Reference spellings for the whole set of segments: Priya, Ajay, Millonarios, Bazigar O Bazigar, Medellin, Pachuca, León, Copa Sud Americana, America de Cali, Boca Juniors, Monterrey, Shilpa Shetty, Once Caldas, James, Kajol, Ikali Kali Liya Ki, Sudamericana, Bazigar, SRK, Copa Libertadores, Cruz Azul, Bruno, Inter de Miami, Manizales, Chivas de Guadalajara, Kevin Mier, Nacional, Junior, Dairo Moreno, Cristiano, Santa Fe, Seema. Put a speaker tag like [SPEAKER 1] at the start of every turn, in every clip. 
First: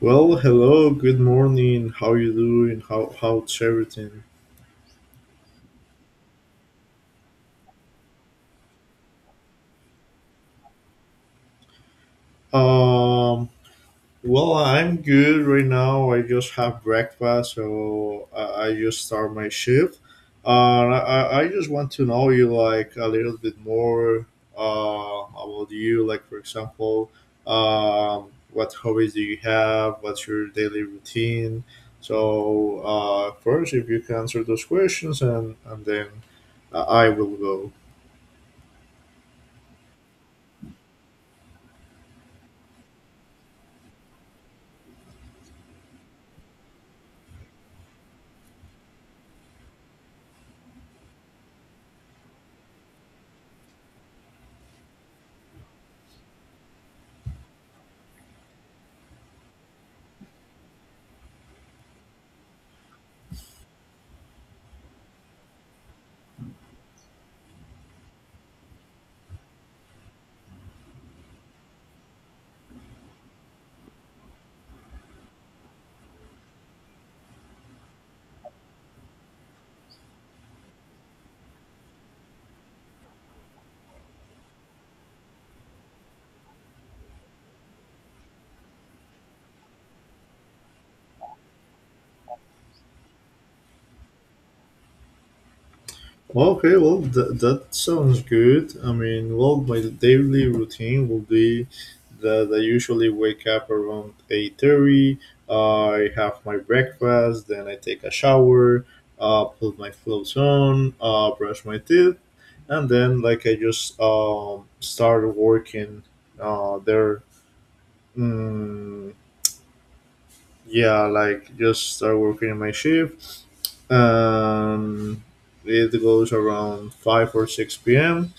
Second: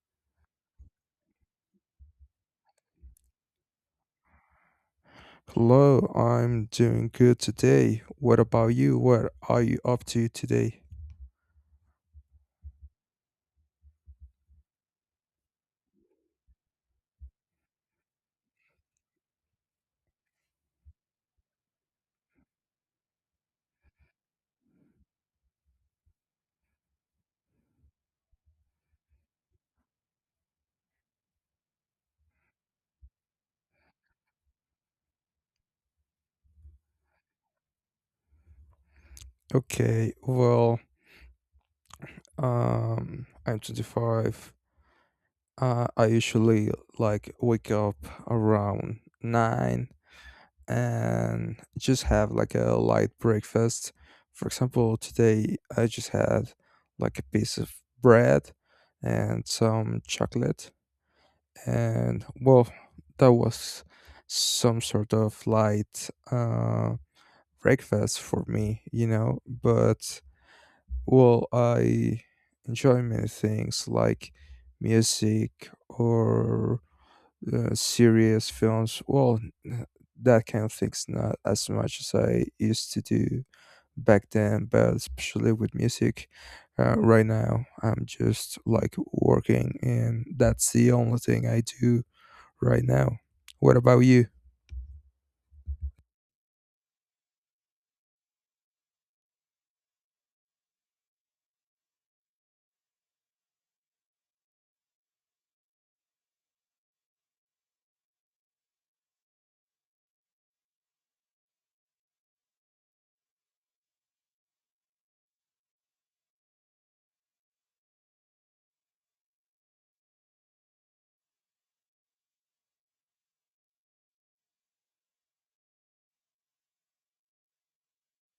[SPEAKER 1] Well, hello, good morning. How you doing? How's everything?
[SPEAKER 2] Hello, I'm doing good today. What about you? What are you up to today?
[SPEAKER 1] Um, well, I'm good right now. I just have breakfast, so I just start my shift. I just want to know you like a little bit more about you. Like, for example, what hobbies do you have? What's your daily routine? So first, if you can answer those questions, and then I will go.
[SPEAKER 2] Okay, well, I'm 25. I usually like wake up around 9 and just have like a light breakfast. For example, today I just had like a piece of bread and some chocolate, and well, that was some sort of light breakfast for me. But well, I enjoy many things like music or serious films. Well, that kind of thing's not as much as I used to do back then, but especially with music. Right now, I'm just like working, and that's the only thing I do right now. What about you?
[SPEAKER 1] Well, okay, well, that sounds good. I mean, well, my daily routine will be that I usually wake up around 8:30. I have my breakfast, then I take a shower, put my clothes on, brush my teeth, and then, like, I just start working there. Mm, yeah, like, just start working in my shift. Um, it goes around 5 or 6 p.m.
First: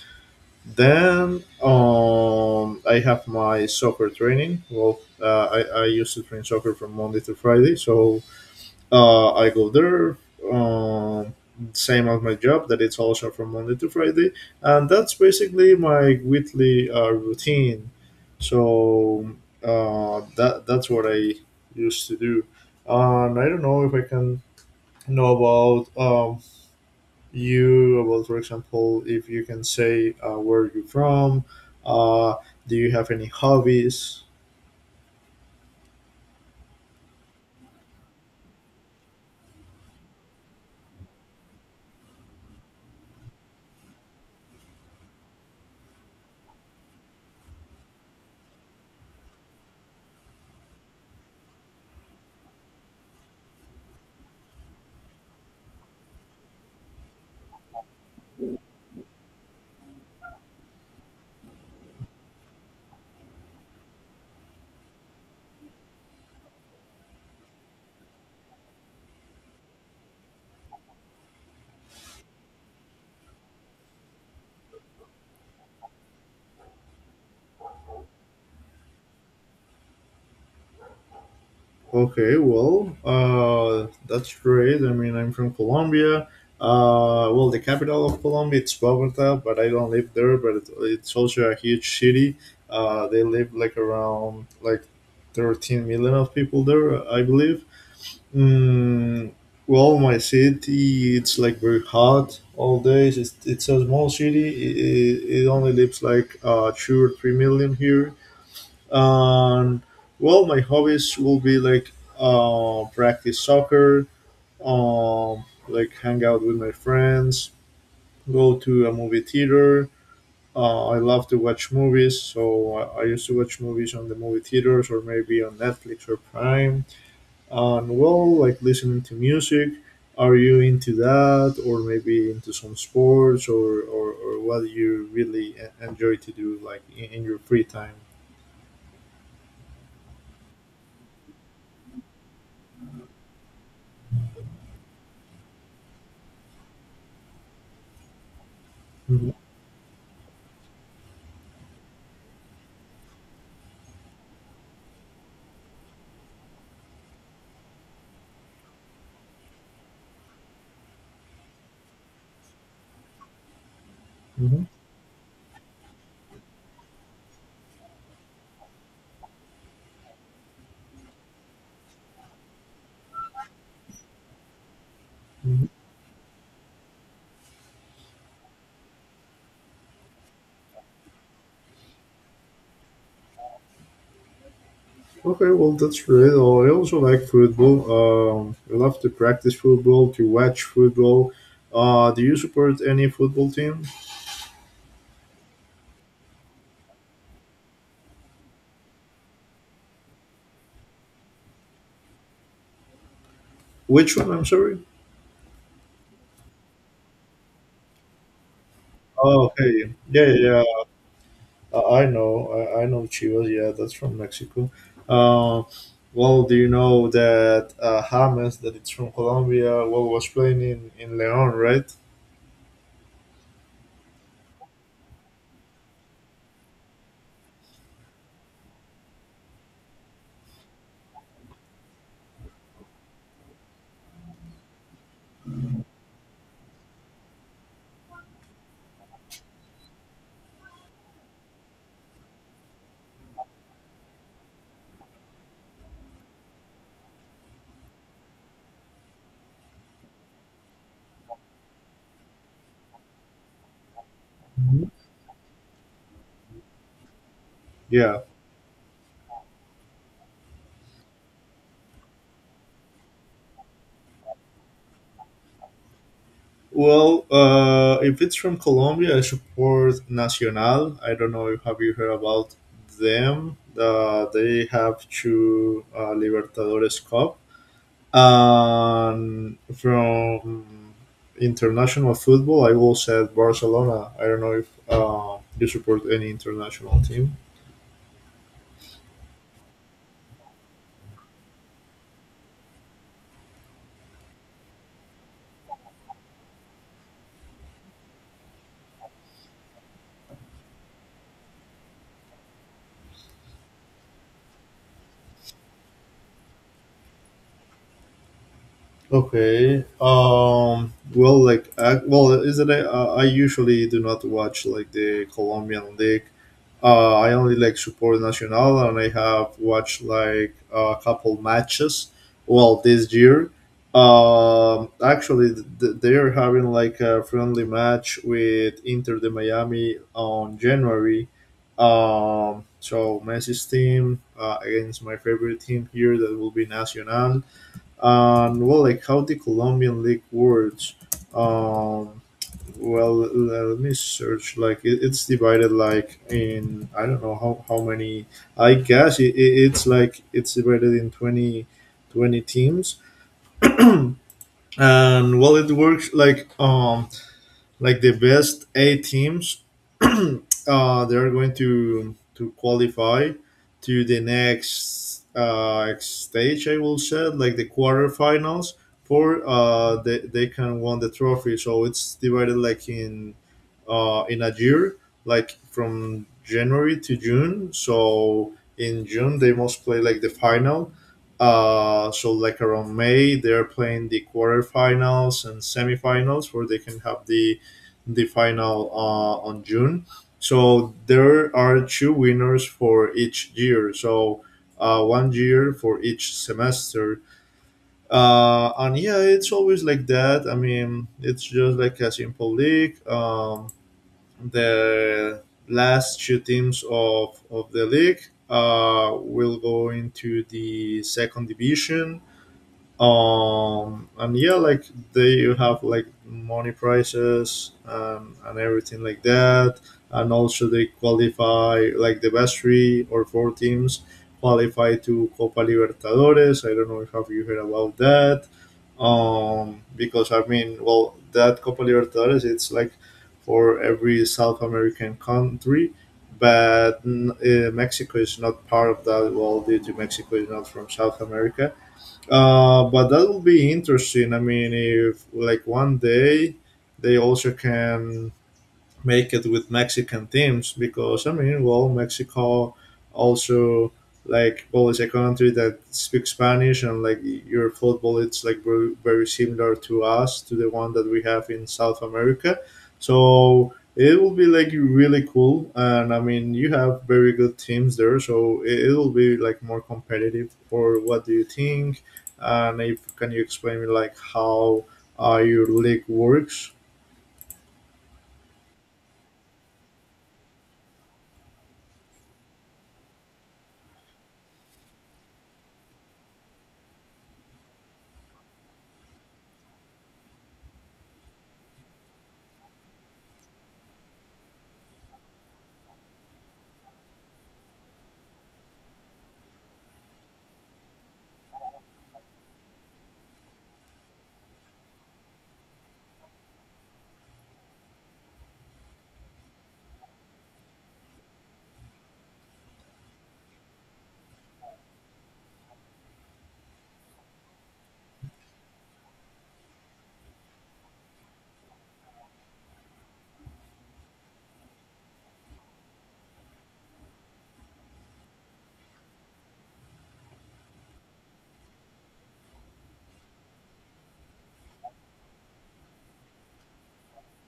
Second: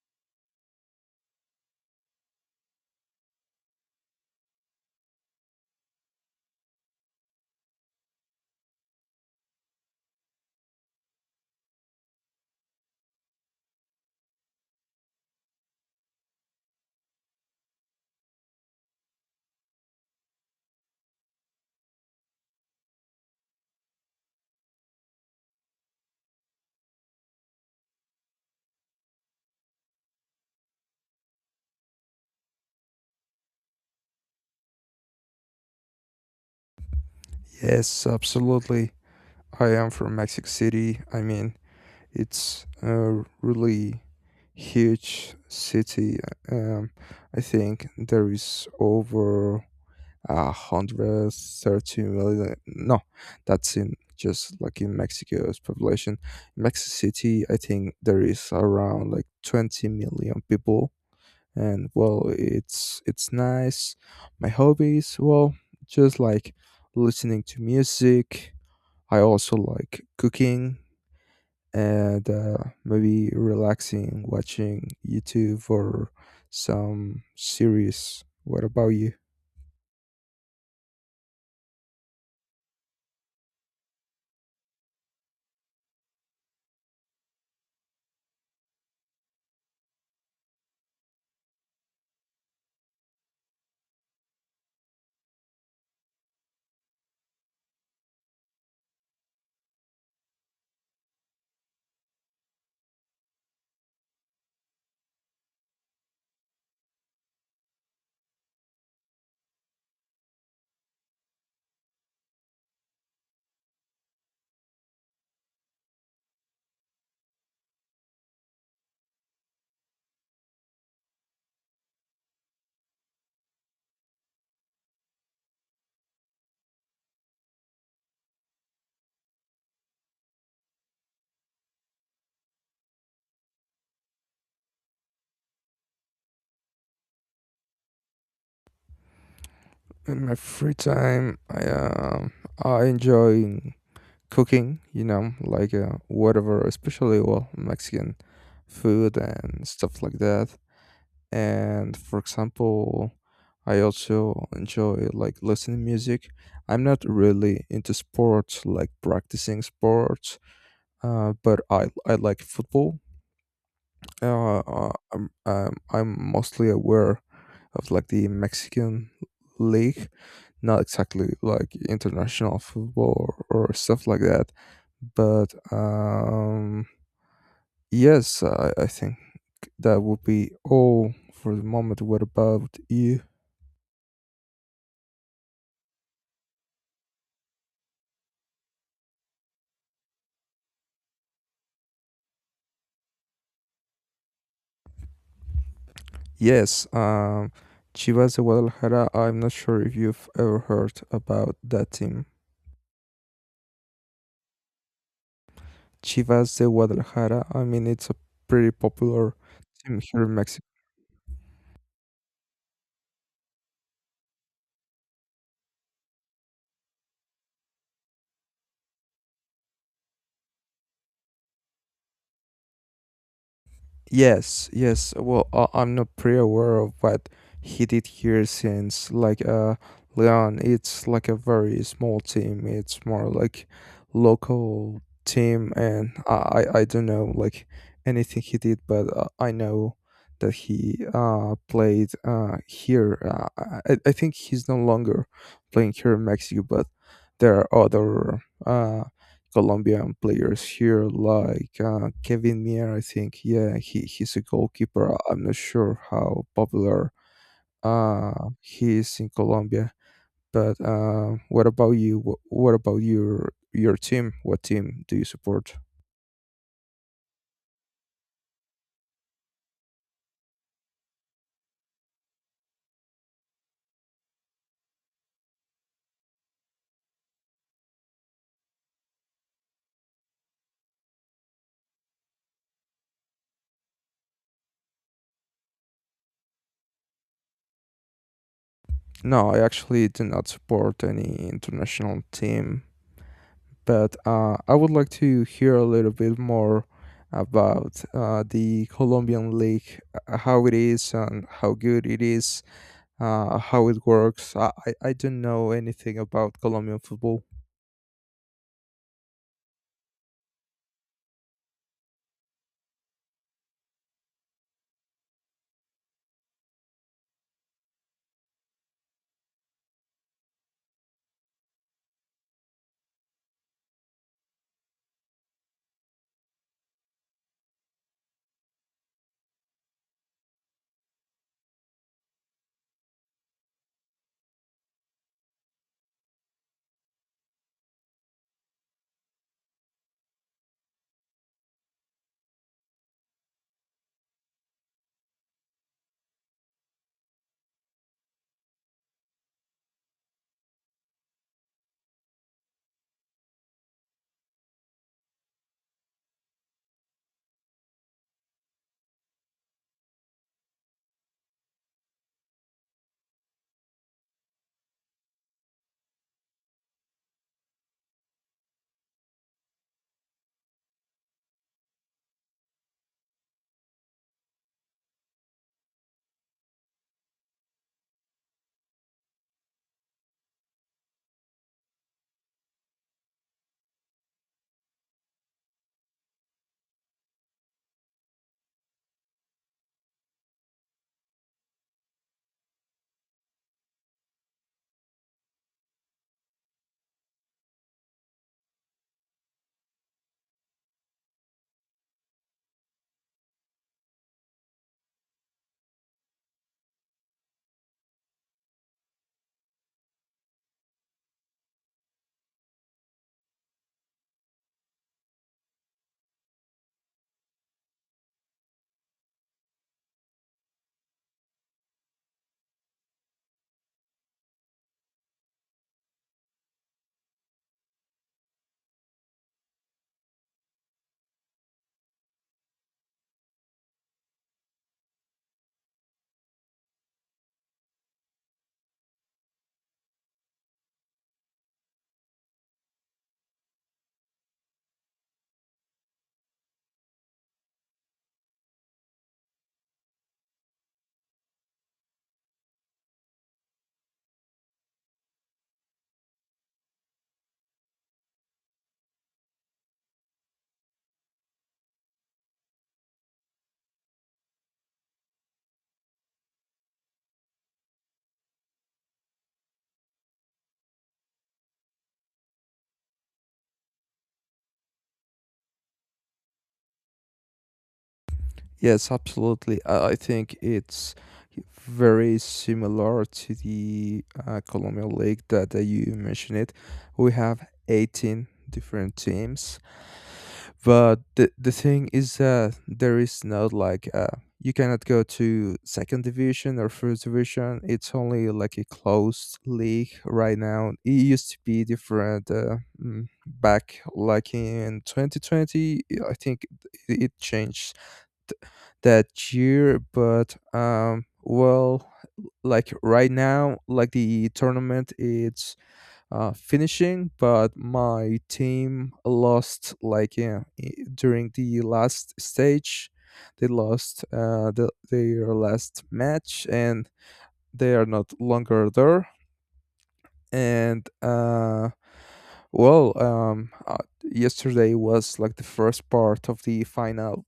[SPEAKER 1] Then I have my soccer training. Well, I used to train soccer from Monday to Friday, so I go there. Um, Same as my job, that it's also from Monday to Friday, and that's basically my weekly routine. So that's what I used to do, and I don't know if I can know about you, about, for example, if you can say where you're from, uh, do you have any hobbies?
[SPEAKER 2] Yes, absolutely. I am from Mexico City. I mean, it's a really huge city. Um, I think there is over 130 million. No, that's in just like in Mexico's population. In Mexico City, I think there is around like 20 million people. And well, it's nice. My hobbies, well, just like listening to music. I also like cooking and maybe relaxing, watching YouTube or some series. What about you?
[SPEAKER 1] Okay, well, that's great. I mean, I'm from Colombia. Well, the capital of Colombia it's Bogota, but I don't live there, but it's also a huge city. They live like around like 13 million of people there, I believe. Mm, well, my city, it's like very hot all days. It's a small city. It only lives like 2 or 3 million here. And well, my hobbies will be like practice soccer, like hang out with my friends, go to a movie theater. I love to watch movies, so I used to watch movies on the movie theaters or maybe on Netflix or Prime, and well, like listening to music. Are you into that, or maybe into some sports, or what do you really enjoy to do, like in your free time?
[SPEAKER 2] In my free time, I enjoy cooking. You know, like whatever, especially well Mexican food
[SPEAKER 1] Hmm.
[SPEAKER 2] and stuff like that. And for example, I also enjoy like listening music. I'm not really into sports, like practicing sports, but I like football.
[SPEAKER 1] Hmm.
[SPEAKER 2] I'm mostly aware of like the Mexican league, not exactly like international football or stuff like that. But
[SPEAKER 1] Hmm.
[SPEAKER 2] yes, I think that would be all for the moment. What about you?
[SPEAKER 1] Okay, well, that's great. Oh, I also like football. I love to practice football, to watch football. Do you support any football team?
[SPEAKER 2] Yes, Chivas de Guadalajara. I'm not sure if you've ever heard about that team.
[SPEAKER 1] Which one? I'm sorry.
[SPEAKER 2] Chivas de Guadalajara. I mean, it's a pretty popular
[SPEAKER 1] Oh, okay.
[SPEAKER 2] team here
[SPEAKER 1] Yeah,
[SPEAKER 2] in
[SPEAKER 1] yeah,
[SPEAKER 2] Mexico.
[SPEAKER 1] yeah. I know Chivas. Yeah, that's from Mexico. Uh, well, do you know that James, that it's from Colombia, well, was playing in Leon, right?
[SPEAKER 2] Yes, yes. Well, I'm not pretty aware of what he did here since, like, Leon, it's like a very small team. It's more like local team, and I don't know, like, anything he did, but I know that he played here. I think he's no longer playing here in Mexico, but there are other Colombian players here, like Kevin Mier. I think, yeah, he's a
[SPEAKER 1] Mhm.
[SPEAKER 2] goalkeeper. I'm not sure how popular
[SPEAKER 1] Yeah.
[SPEAKER 2] he is in Colombia. But what about you? What about your team? What team do you support?
[SPEAKER 1] Well, if it's from Colombia, I support Nacional. I don't know if have you heard about them. They have two Libertadores Cup. And from international football, I will say Barcelona. I don't know if you support any international team.
[SPEAKER 2] No, I actually do not support any international team, but I would like to hear a little bit more about the Colombian league, how it is and how good it is, how it works. I don't know anything about Colombian football.
[SPEAKER 1] Okay. Well, like, I, well, is it? I usually do not watch like the Colombian league. I only like support Nacional, and I have watched like a couple matches. Well, this year, actually, they're having like a friendly match with Inter de Miami on January. So Messi's team against my favorite team here, that will be Nacional. And well, like how the Colombian league works. Um, well, let me search. Like it's divided like in, I don't know how many. I guess it's like it's divided in 20, 20 teams. And well, it works like the best 8 teams they're going to qualify to the next stage, I will say like the quarterfinals, for they can win the trophy. So it's divided like in a year, like from January to June, so in June they must play like the final. So like around May, they're playing the quarterfinals and semifinals, where they can have the final on June. So there are 2 winners for each year. So one year for each semester. And yeah, it's always like that. I mean, it's just like a simple league. The last 2 teams of the league will go into the second division. Um, and yeah, like they, you have like money prices and everything like that, and also they qualify like the best three or four teams qualify to Copa Libertadores. I don't know if have you heard about that. Um, because I mean, well, that Copa Libertadores, it's like for every South American country. But mm, Mexico is not part of that, well, due to Mexico is not from South America. Uh, but that will be interesting. I mean, if like one day they also can make it with Mexican teams, because I mean, well, Mexico also, like, well, it's a country that speaks Spanish and like your football, it's like very, very similar to us, to the one that we have in South America. So it will be like really cool, and I mean, you have very good teams there, so it will be like more competitive. Or what do you think? And if can you explain me like how your league works?
[SPEAKER 2] Yes, absolutely. I think it's very similar to the Colombian league that you mentioned it. We have 18 different teams. But the thing is that there is no like you cannot go to second division or first division. It's only like a closed league right now. It used to be different back like in 2020. I think it changed th- that year, but well, like right now, like the tournament it's finishing, but my team lost, like, yeah, during the last stage. They lost their last match and they are not longer there. And well, yesterday was like the first part of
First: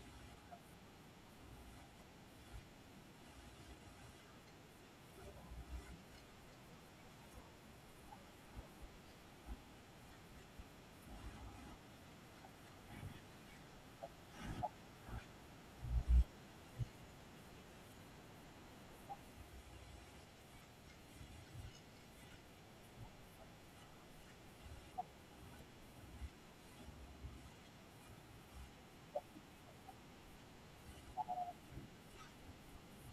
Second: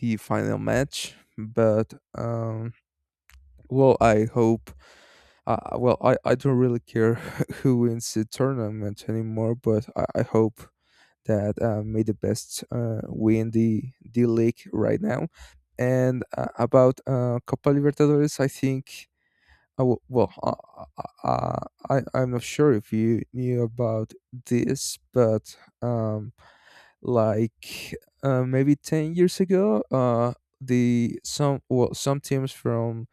[SPEAKER 2] the final match. But well, I hope. Well, I don't really care who wins the tournament anymore, but I hope that made the best win the league right now. And about Copa Libertadores, I think. Well, I'm not sure if you knew about this, but um, like maybe 10 years ago the some, well, some teams from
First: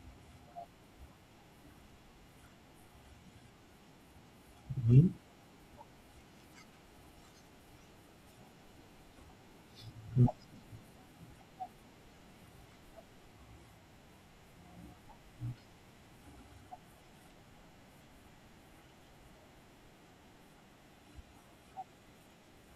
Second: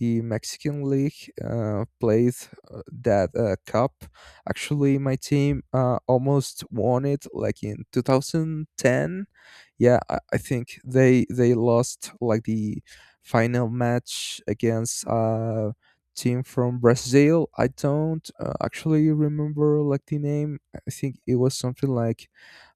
[SPEAKER 2] the Mexican league played that cup. Actually
[SPEAKER 1] Mhm.
[SPEAKER 2] my team almost won it like in 2010. Yeah, I think they lost like the final match against team from Brazil. I don't actually remember like the name. I think it was something like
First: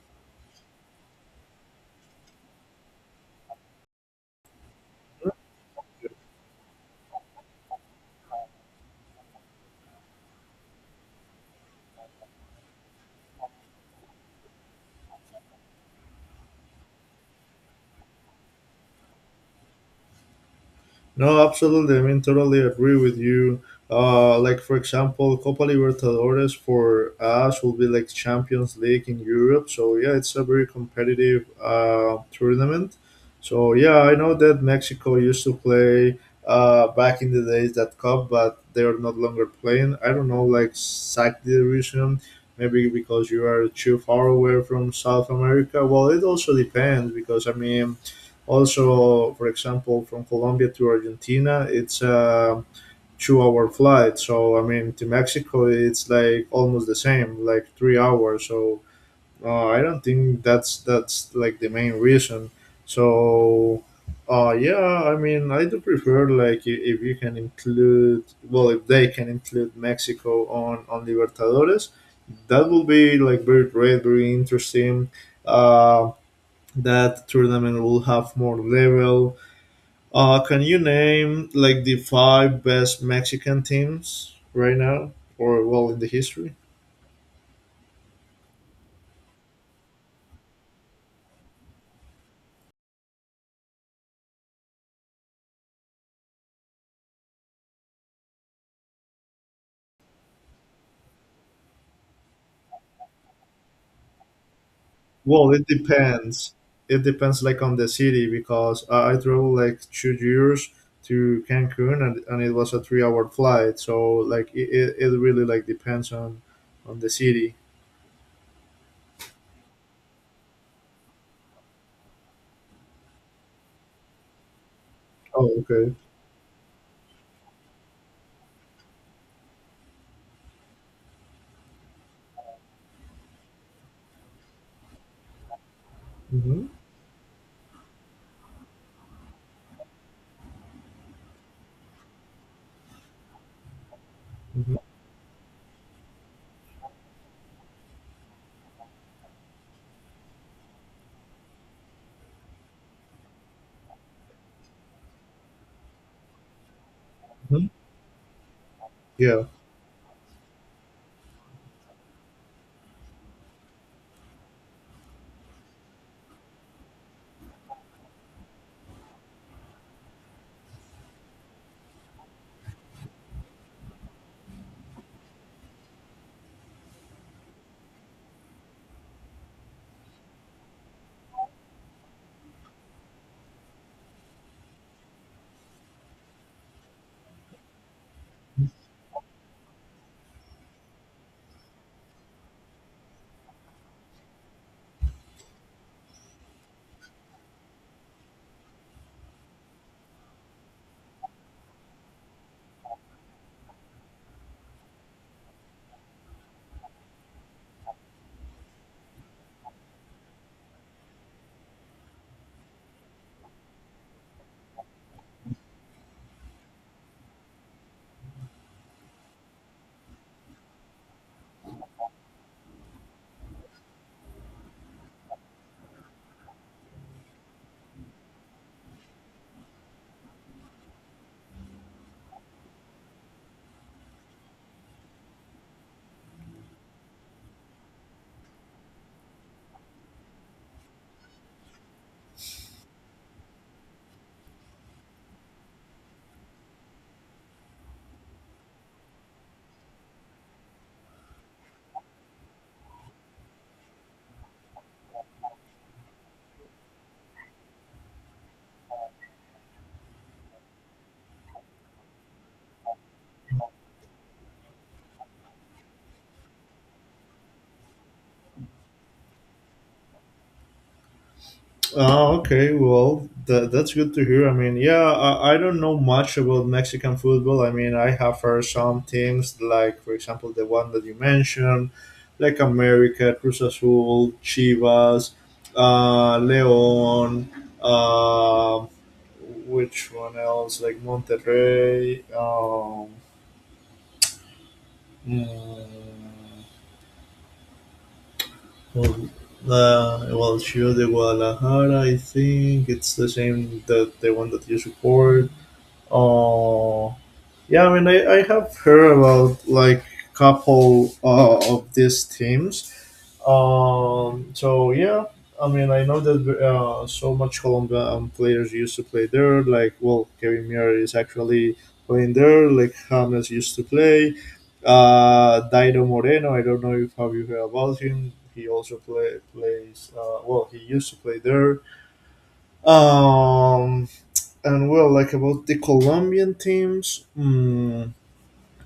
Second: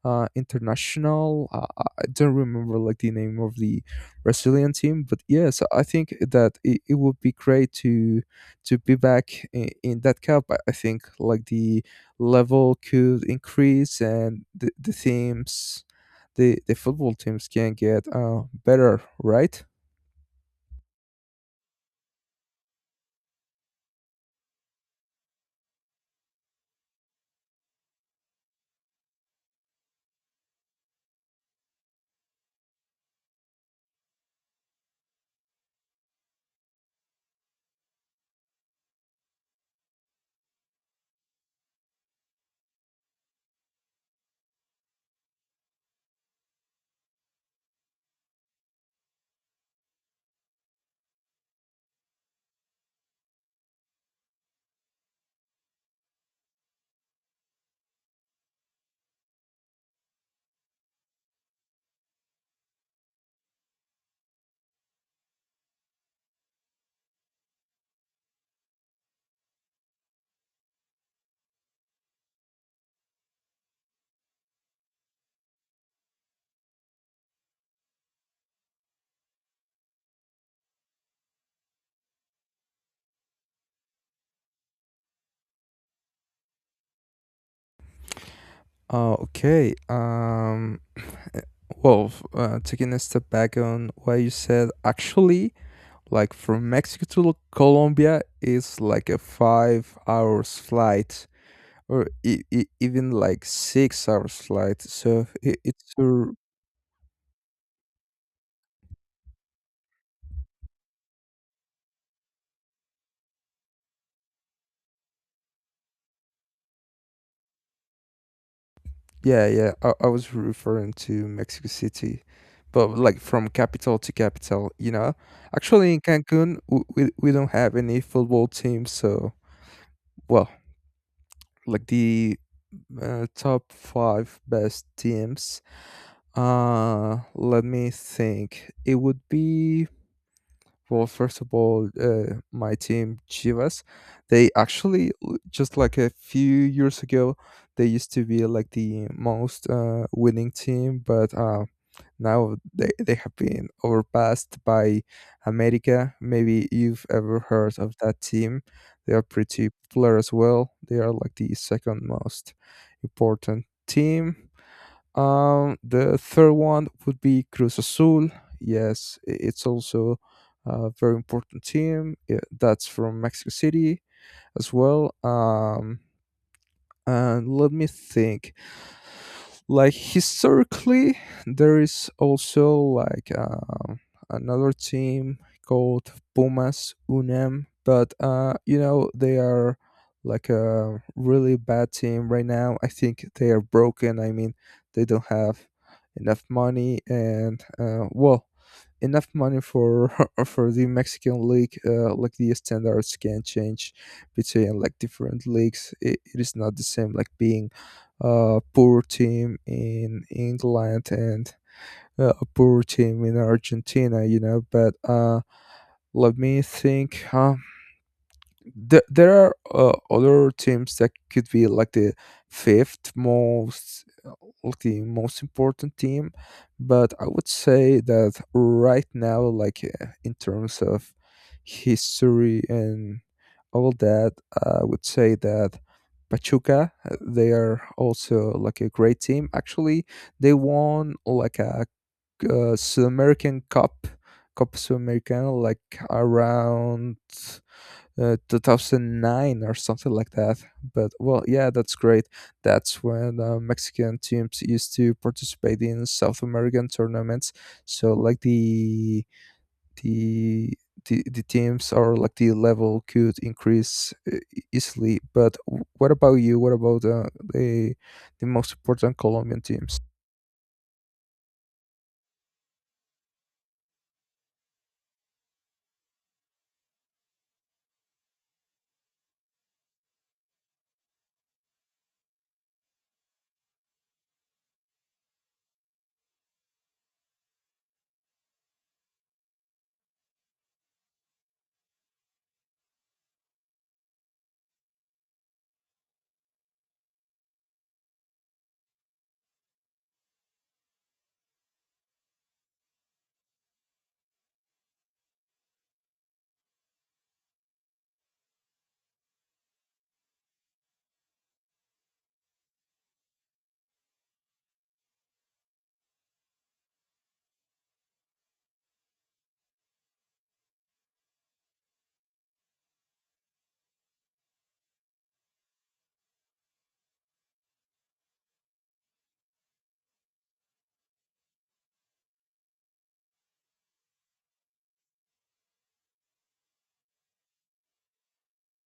[SPEAKER 2] International. I don't remember like the name of the Brazilian team, but yes, I think that it would be great to be back in that cup. I think like the level could increase and the teams, the football teams can get better, right?
[SPEAKER 1] No, absolutely. I mean, totally agree with you. Like, for example, Copa Libertadores for us will be like Champions League in Europe. So yeah, it's a very competitive tournament. So yeah, I know that Mexico used to play back in the days that cup, but they are not longer playing. I don't know, like exactly the reason. Maybe because you are too far away from South America. Well, it also depends, because I mean also, for example, from Colombia to Argentina, it's a 2-hour flight. So I mean, to Mexico, it's like almost the same, like 3 hours. So I don't think that's like the main reason. So yeah, I mean, I do prefer like if you can include, well, if they can include Mexico on Libertadores, that will be like very great, very interesting. Uh, that tournament will have more level. Can you name like the five best Mexican teams right now, or well in the history?
[SPEAKER 2] Okay. Well, taking a step back on what you said, actually, like from Mexico to Colombia is like a 5 hours flight or even like 6 hours flight. So
[SPEAKER 1] Well,
[SPEAKER 2] it,
[SPEAKER 1] it
[SPEAKER 2] it's
[SPEAKER 1] depends. It depends like on the city, because I traveled like 2 years to Cancun, and it was a 3-hour flight. So like it really like depends on the city.
[SPEAKER 2] yeah, yeah. I was referring to Mexico City, but like from capital to capital.
[SPEAKER 1] Oh,
[SPEAKER 2] Actually,
[SPEAKER 1] okay.
[SPEAKER 2] in Cancun, we don't have any football team, so well, like the top five best teams.
[SPEAKER 1] Mm-hmm.
[SPEAKER 2] Let me think. It would be. Well, first of all, my team Chivas, they actually just like a few years ago, they used to be like the most winning team, but now they have been overpassed by America. Maybe you've ever
[SPEAKER 1] Hmm.
[SPEAKER 2] heard of that team. They are
[SPEAKER 1] Yeah.
[SPEAKER 2] pretty popular as well. They are like the second most important team. The third one would be Cruz Azul. Yes, it's also a very important team. Yeah, that's from Mexico City as well. And let me think, like historically there is also like another team called Pumas Unem, but they are like a really bad team right now. I think they are broken. I mean they don't have enough money, and well, enough money for for the Mexican league, like the standards can change between like different leagues. It is not the same like being a poor team in England and a poor team in Argentina. But let me think. Huh? There are other teams that could be like the fifth most important team. But I would say that right now, like in terms of history and all that, I would say that Pachuca, they are also like a great team. Actually, they won like a Sud American Cup, Copa Sud Americana, like around 2009 or something like that. But well, yeah, that's great. That's when Mexican teams used to participate in South American tournaments. So like the the teams or like the level could increase easily. But what about you? What about the the most important Colombian teams?
[SPEAKER 1] Oh, okay. Well, that, that's good to hear. I mean, yeah, I don't know much about Mexican football. I mean, I have heard some teams, like, for example, the one that you mentioned, like America, Cruz Azul, Chivas, León, uh, which one else? Like Monterrey. Mm, well, well, Chivas de Guadalajara, I think it's the same that the one that you support. Oh, yeah. I mean, I have heard about like couple of these teams. So yeah, I mean, I know that so much Colombian players used to play there. Like, well, Kevin Muir is actually playing there. Like James used to play. Dairo Moreno. I don't know if have you heard about him. He also plays. Well, he used to play there. Um, and well, like about the Colombian teams, mm,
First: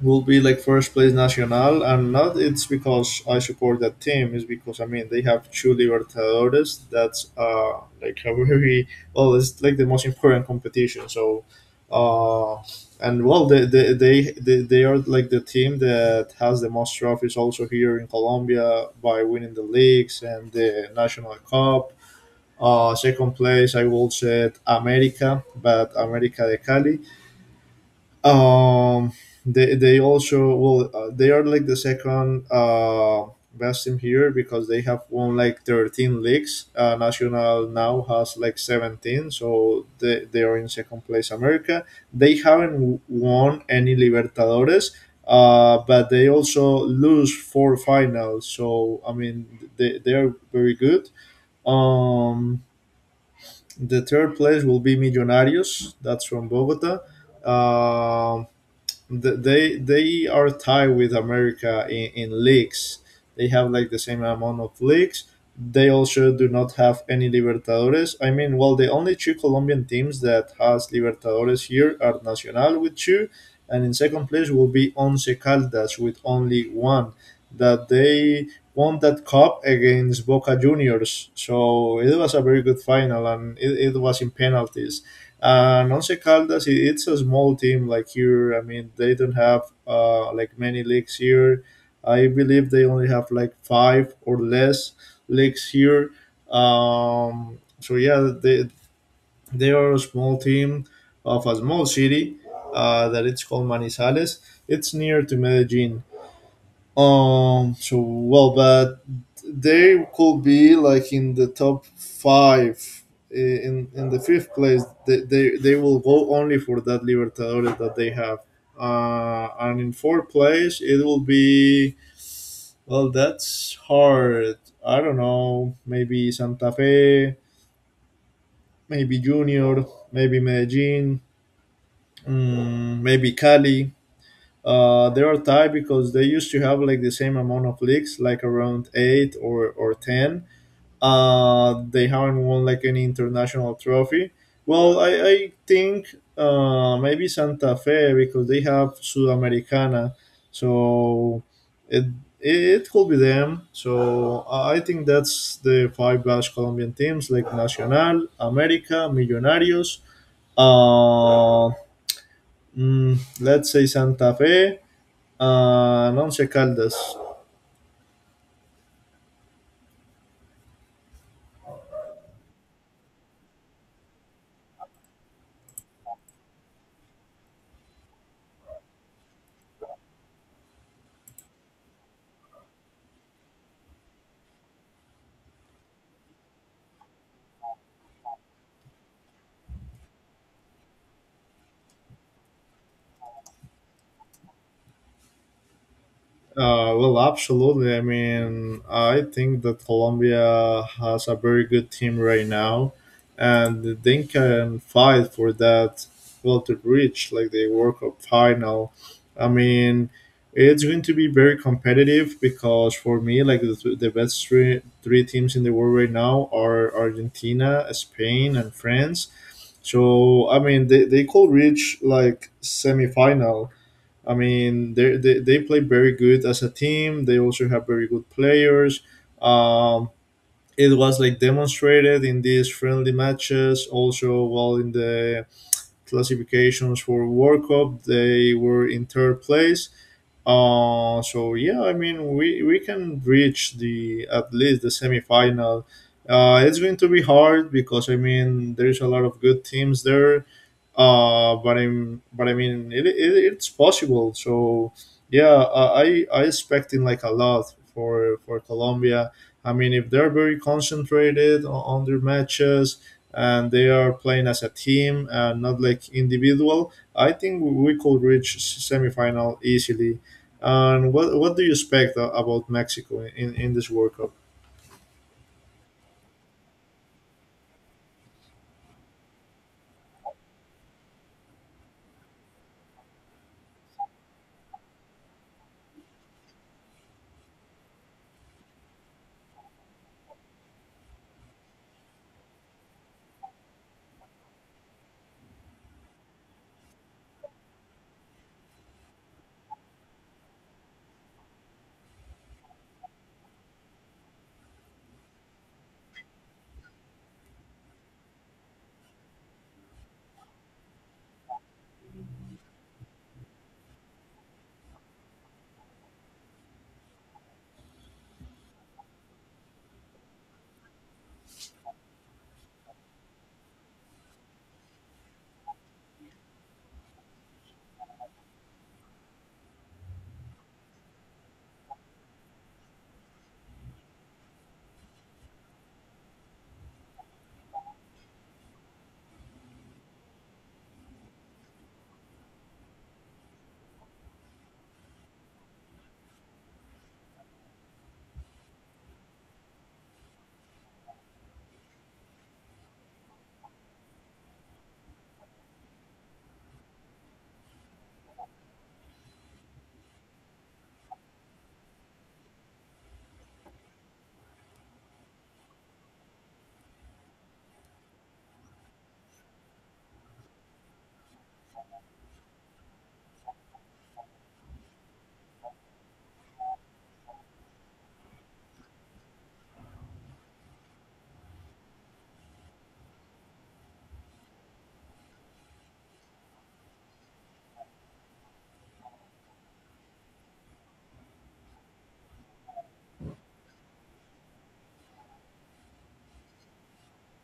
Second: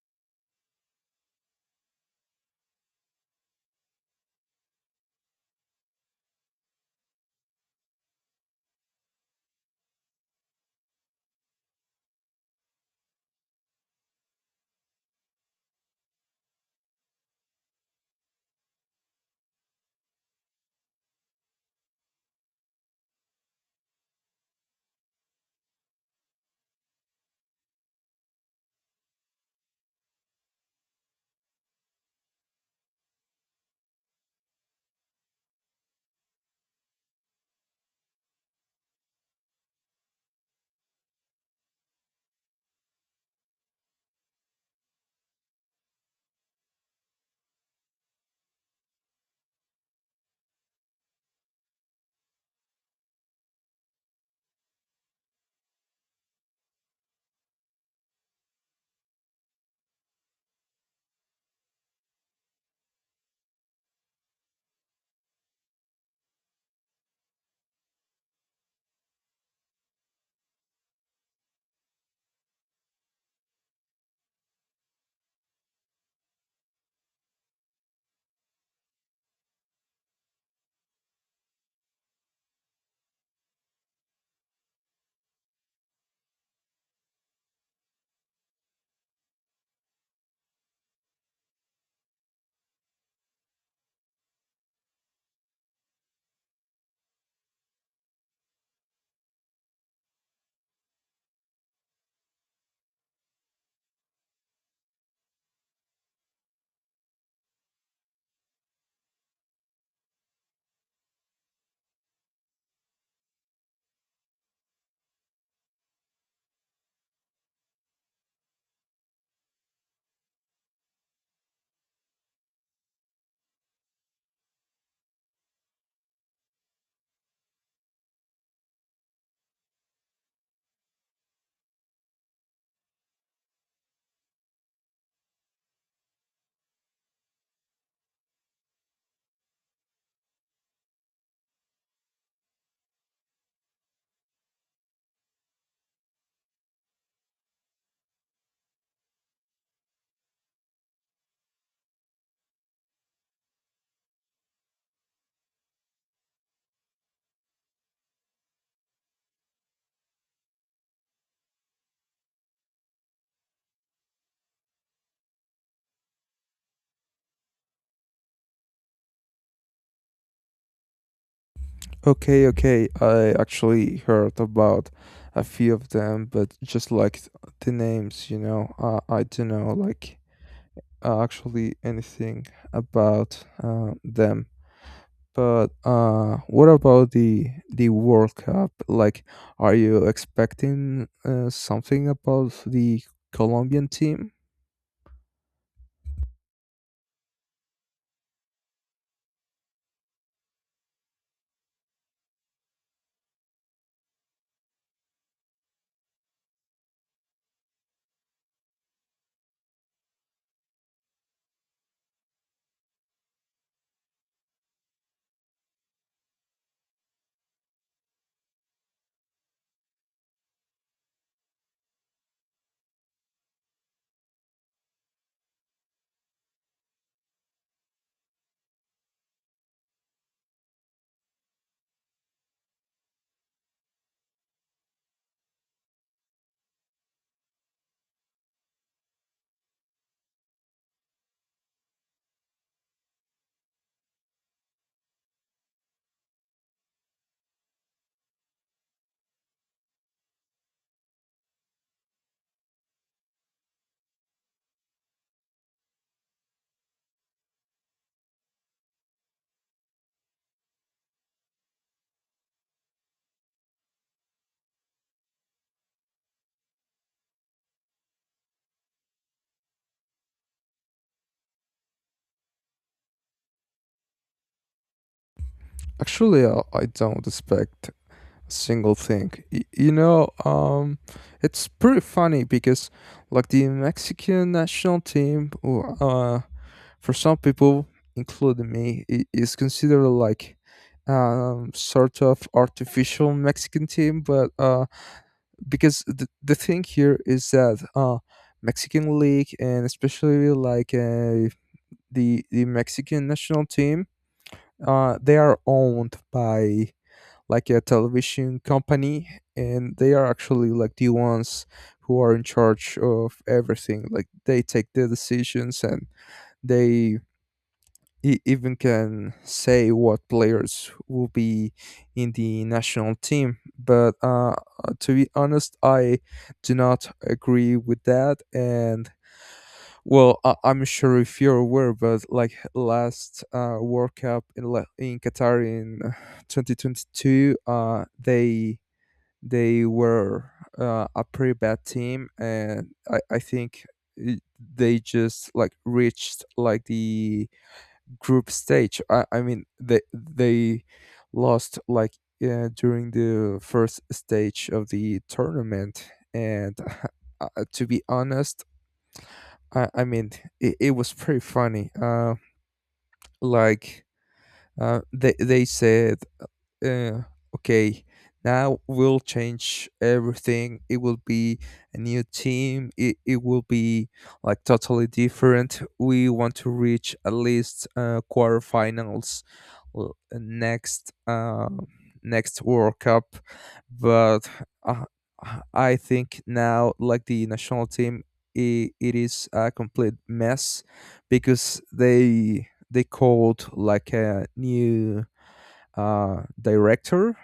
[SPEAKER 1] will be like first place Nacional, and not it's because I support that team. It's because I mean they have two Libertadores. That's like a very, well, it's like the most important competition. So, uh, and well, they are like the team that has the most trophies also here in Colombia by winning the leagues and the national cup. Second place, I will set America, but America de Cali. Um, they also, well, they are like the second best team here because they have won like 13 leagues. National now has like 17, so they are in second place. America, they haven't won any Libertadores, but they also lose four finals, so I mean they are very good. Um, the third place will be Millonarios, that's from Bogota. Um, they are tied with America in leagues. They have like the same amount of leagues. They also do not have any Libertadores. I mean, well, the only two Colombian teams that has Libertadores here are Nacional with two, and in second place will be Once Caldas with only one. That they won that cup against Boca Juniors. So it was a very good final, and it was in penalties. And Once Caldas, it's a small team like here. I mean, they don't have like many leagues here. I believe they only have like five or less leagues here. So yeah, they are a small team of a small city that it's called Manizales. It's near to Medellin. So well, but they could be like in the top five in the fifth place. They will go only for that Libertadores that they have. And in fourth place, it will be well. That's hard. I don't know. Maybe Santa Fe. Maybe Junior. Maybe Medellin. Maybe Cali. They are tied because they used to have like the same amount of leagues, like around eight or 10. They haven't won like any international trophy. Well, I think maybe Santa Fe because they have Sudamericana, so it it could be them. So I think that's the five Basque Colombian teams like Nacional, America, Millonarios. Uh, let's say Santa Fe, Nonce Caldas.
[SPEAKER 2] Okay, okay. I actually heard about a few of them, but just like the names, I don't know, like actually anything about them. But what about the World Cup? Like, are you expecting something about the Colombian team?
[SPEAKER 1] Well, absolutely. I mean, I think that Colombia has a very good team right now, and they can fight for that. Well, to reach like the World Cup final. I mean, it's going to be very competitive because for me, like the best three teams in the world right now are Argentina, Spain, and France. So I mean, they could reach like semifinal. I mean, they play very good as a team. They also have very good players. Um, it was like demonstrated in these friendly matches. Also, well, in the classifications for World Cup, they were in third place. So yeah, I mean, we can reach the at least the semifinal. It's going to be hard because I mean, there's a lot of good teams there. But I mean, it's possible, so yeah. I expecting like a lot for Colombia. I mean, if they're very concentrated on their matches, and they are playing as a team and not like individual, I think we could reach semifinal easily. And what do you expect about Mexico in this World Cup?
[SPEAKER 2] Actually, I don't expect a single thing. It's pretty funny because like the Mexican national team, for some people, including me, it is considered like sort of artificial Mexican team. But because the thing here is that Mexican league and especially like the Mexican national team, they are owned by like a television company, and they are actually like the ones who are in charge of everything. Like they take the decisions and they he even can say what players will be in the national team. But to be honest, I do not agree with that. And well, I'm sure if you're aware, but like last World Cup in Qatar in 2022, they were a pretty bad team, and I think uh, they just like reached like the group stage. I mean, they lost like during the first stage of the tournament, and uh, to be honest, I mean, it was pretty funny. Like they said, uh, "Okay, now we'll change everything. It will be a new team. It will be like totally different. We want to reach at least quarterfinals l- next uh, next World Cup, but." Uh, I think now, like the national team, it is a complete mess because they called like a new director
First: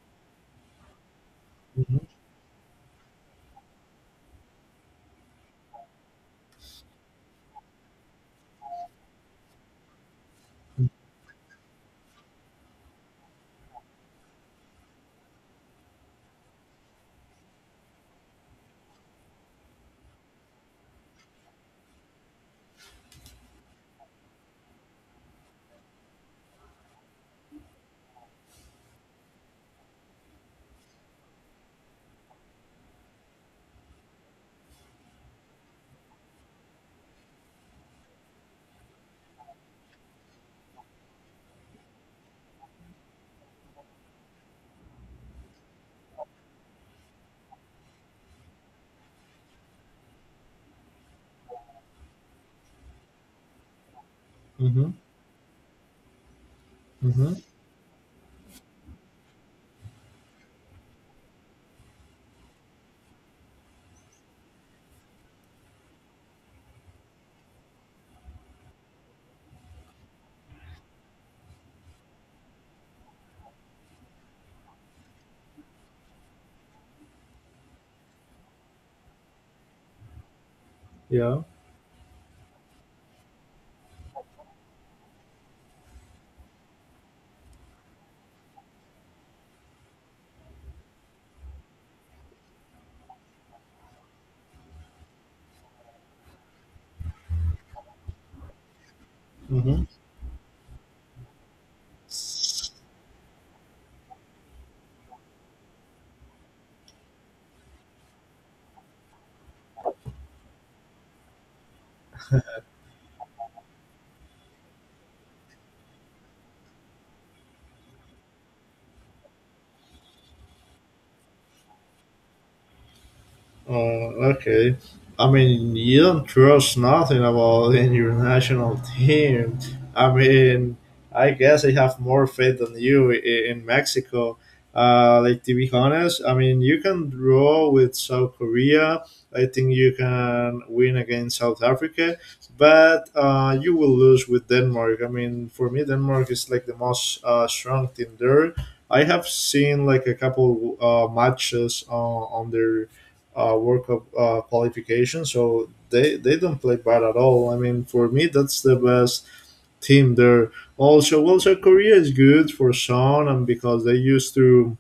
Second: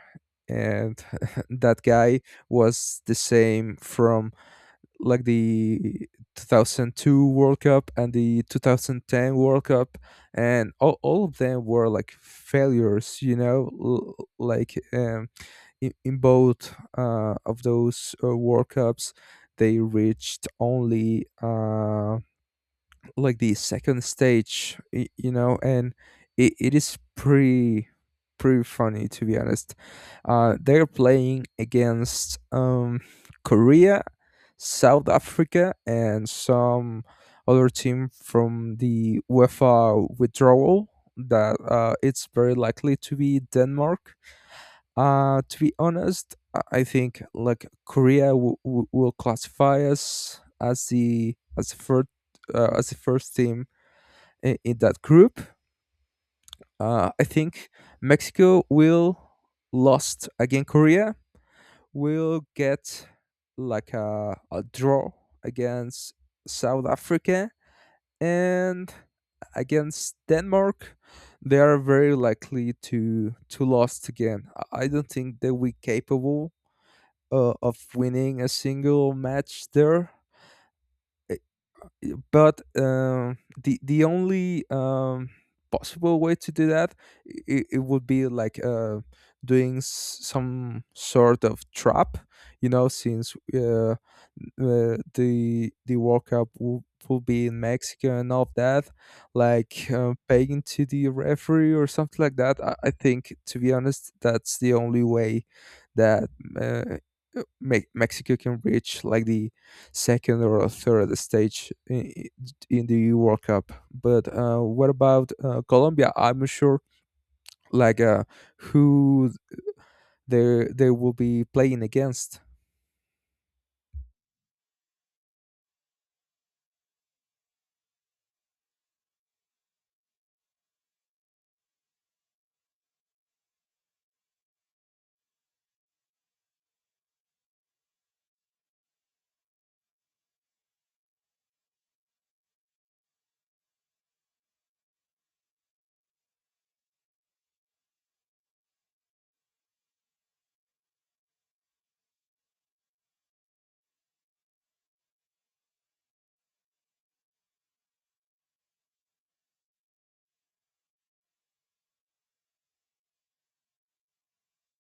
[SPEAKER 2] and that
[SPEAKER 1] Hmm.
[SPEAKER 2] guy was the same from like the 2002 World Cup and the 2010 World Cup, and all of them were like failures, like, in both of those World Cups they reached only like the second stage, and it is pretty funny, to be honest. They're playing against Korea, South Africa, and some other team from the UEFA withdrawal. That it's very likely to be Denmark. To be honest, I think like Korea will classify us as the first team in
[SPEAKER 1] Hmm.
[SPEAKER 2] that group. I
[SPEAKER 1] Hmm.
[SPEAKER 2] think Mexico will lost against Korea. Will get like a draw against South Africa and against Denmark. They are very likely to lost again. I don't think they will be capable of winning a single match there.
[SPEAKER 1] Yeah.
[SPEAKER 2] But the only possible way to do that, it would be like doing some sort of trap, since the World Cup will be in Mexico and all of that,
[SPEAKER 1] Hmm.
[SPEAKER 2] like paying to the referee or something like that. I think, to be honest, that's the only way that uh, Mexico can reach like the second or a third stage in the EU World Cup. But what about Colombia? I'm not sure, like who they will be playing against.
[SPEAKER 1] Okay. I mean, you don't trust nothing about the international team. I mean, I guess I have more faith than you in Mexico. Like to be honest, I mean, you can draw with South Korea. I think you can win against South Africa, but you will lose with Denmark. I mean, for me, Denmark is like the most strong team there. I have seen like a couple matches on their World Cup qualification. So they don't play bad at all. I mean, for me, that's the best team there. Also, well, South Korea is good for some, and because they used to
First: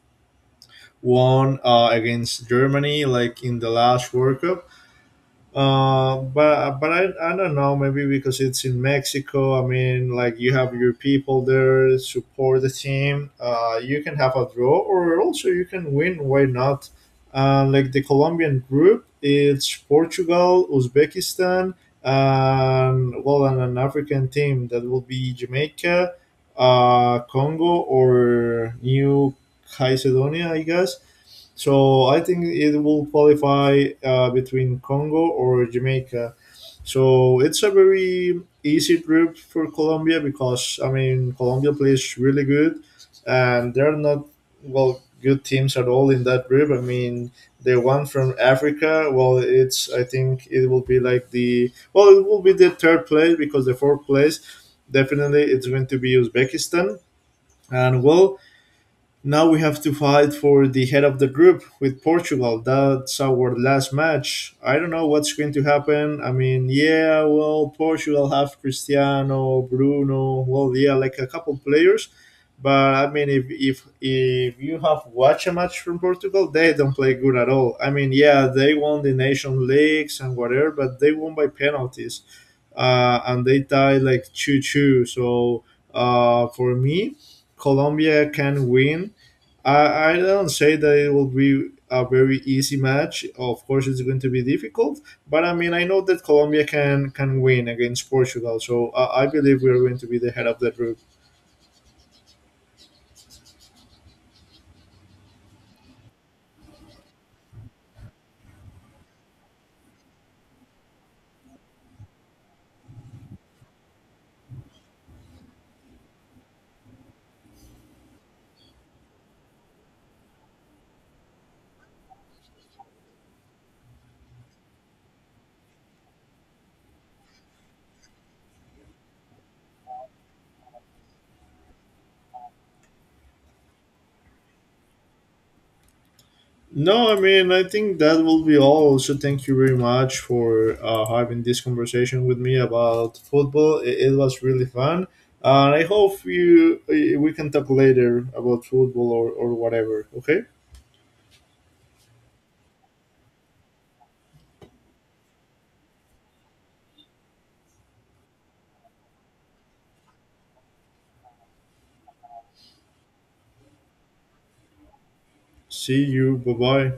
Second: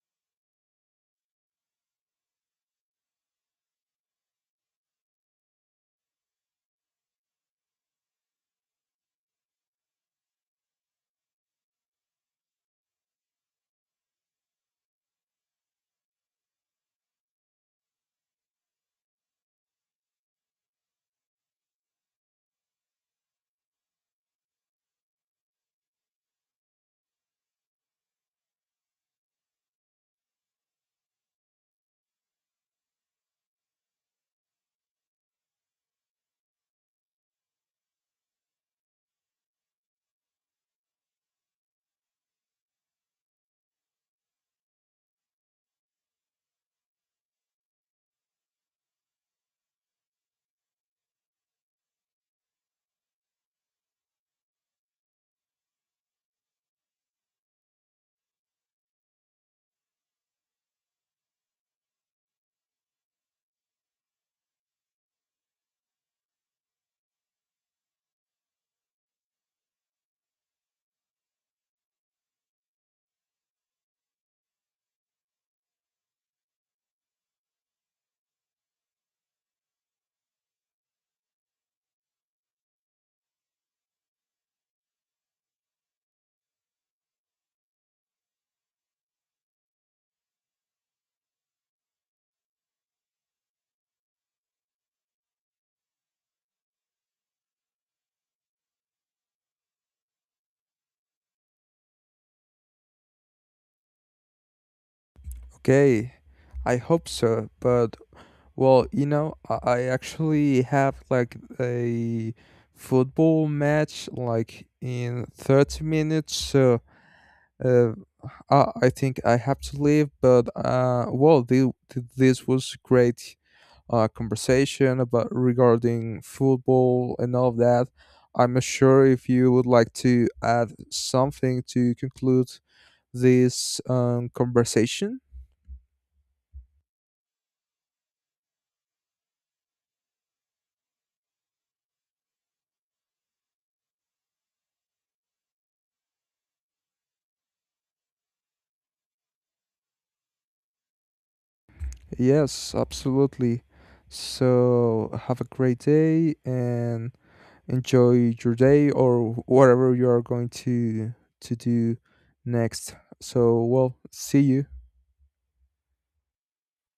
[SPEAKER 1] won against Germany like in the last World Cup. But I don't know, maybe because it's in Mexico, I mean, like you have your people there support the team, you can have a draw, or also you can win, why not. Like the Colombian group, it's Portugal, Uzbekistan, and an African team that will be Jamaica, Congo, or New Caledonia, I guess. So I think it will qualify between Congo or Jamaica. So it's a very easy trip for Colombia because I mean Colombia plays really good, and they're not well good teams at all in that group. I mean, the one from Africa. Well, it's I think it will be like the, well, it will be the third place because the fourth place definitely it's going to be Uzbekistan. And well, now we have to fight for the head of the group with Portugal. That's our last match. I don't know what's going to happen. I mean, yeah, well, Portugal have Cristiano, Bruno, well, yeah, like a couple players. But I mean, if you have watched a match from Portugal, they don't play good at all. I mean, yeah, they won the nation leagues and whatever, but they won by penalties, and they tied like 2-2. So for me, Colombia can win. I don't say that it will be a very easy match. Of course, it's going to be difficult, but I mean, I know that Colombia can win against Portugal, so I believe we are going to be the head of the group.
[SPEAKER 2] Okay, I hope so. But well, I actually have like a football match like in 30 minutes, so uh, I think I have to leave, but well, this was great conversation about, regarding football and all of that. I'm not sure if you would like to add something to conclude this conversation.
[SPEAKER 1] No, I mean, I think that will be all. Also, thank you very much for having this conversation with me about football. It was really fun, and I hope you we can talk later about football or whatever. Okay,
[SPEAKER 2] Yes, absolutely. So have a great day and enjoy your day or whatever you are going to do next. So well, see you.
[SPEAKER 1] see you. Bye bye.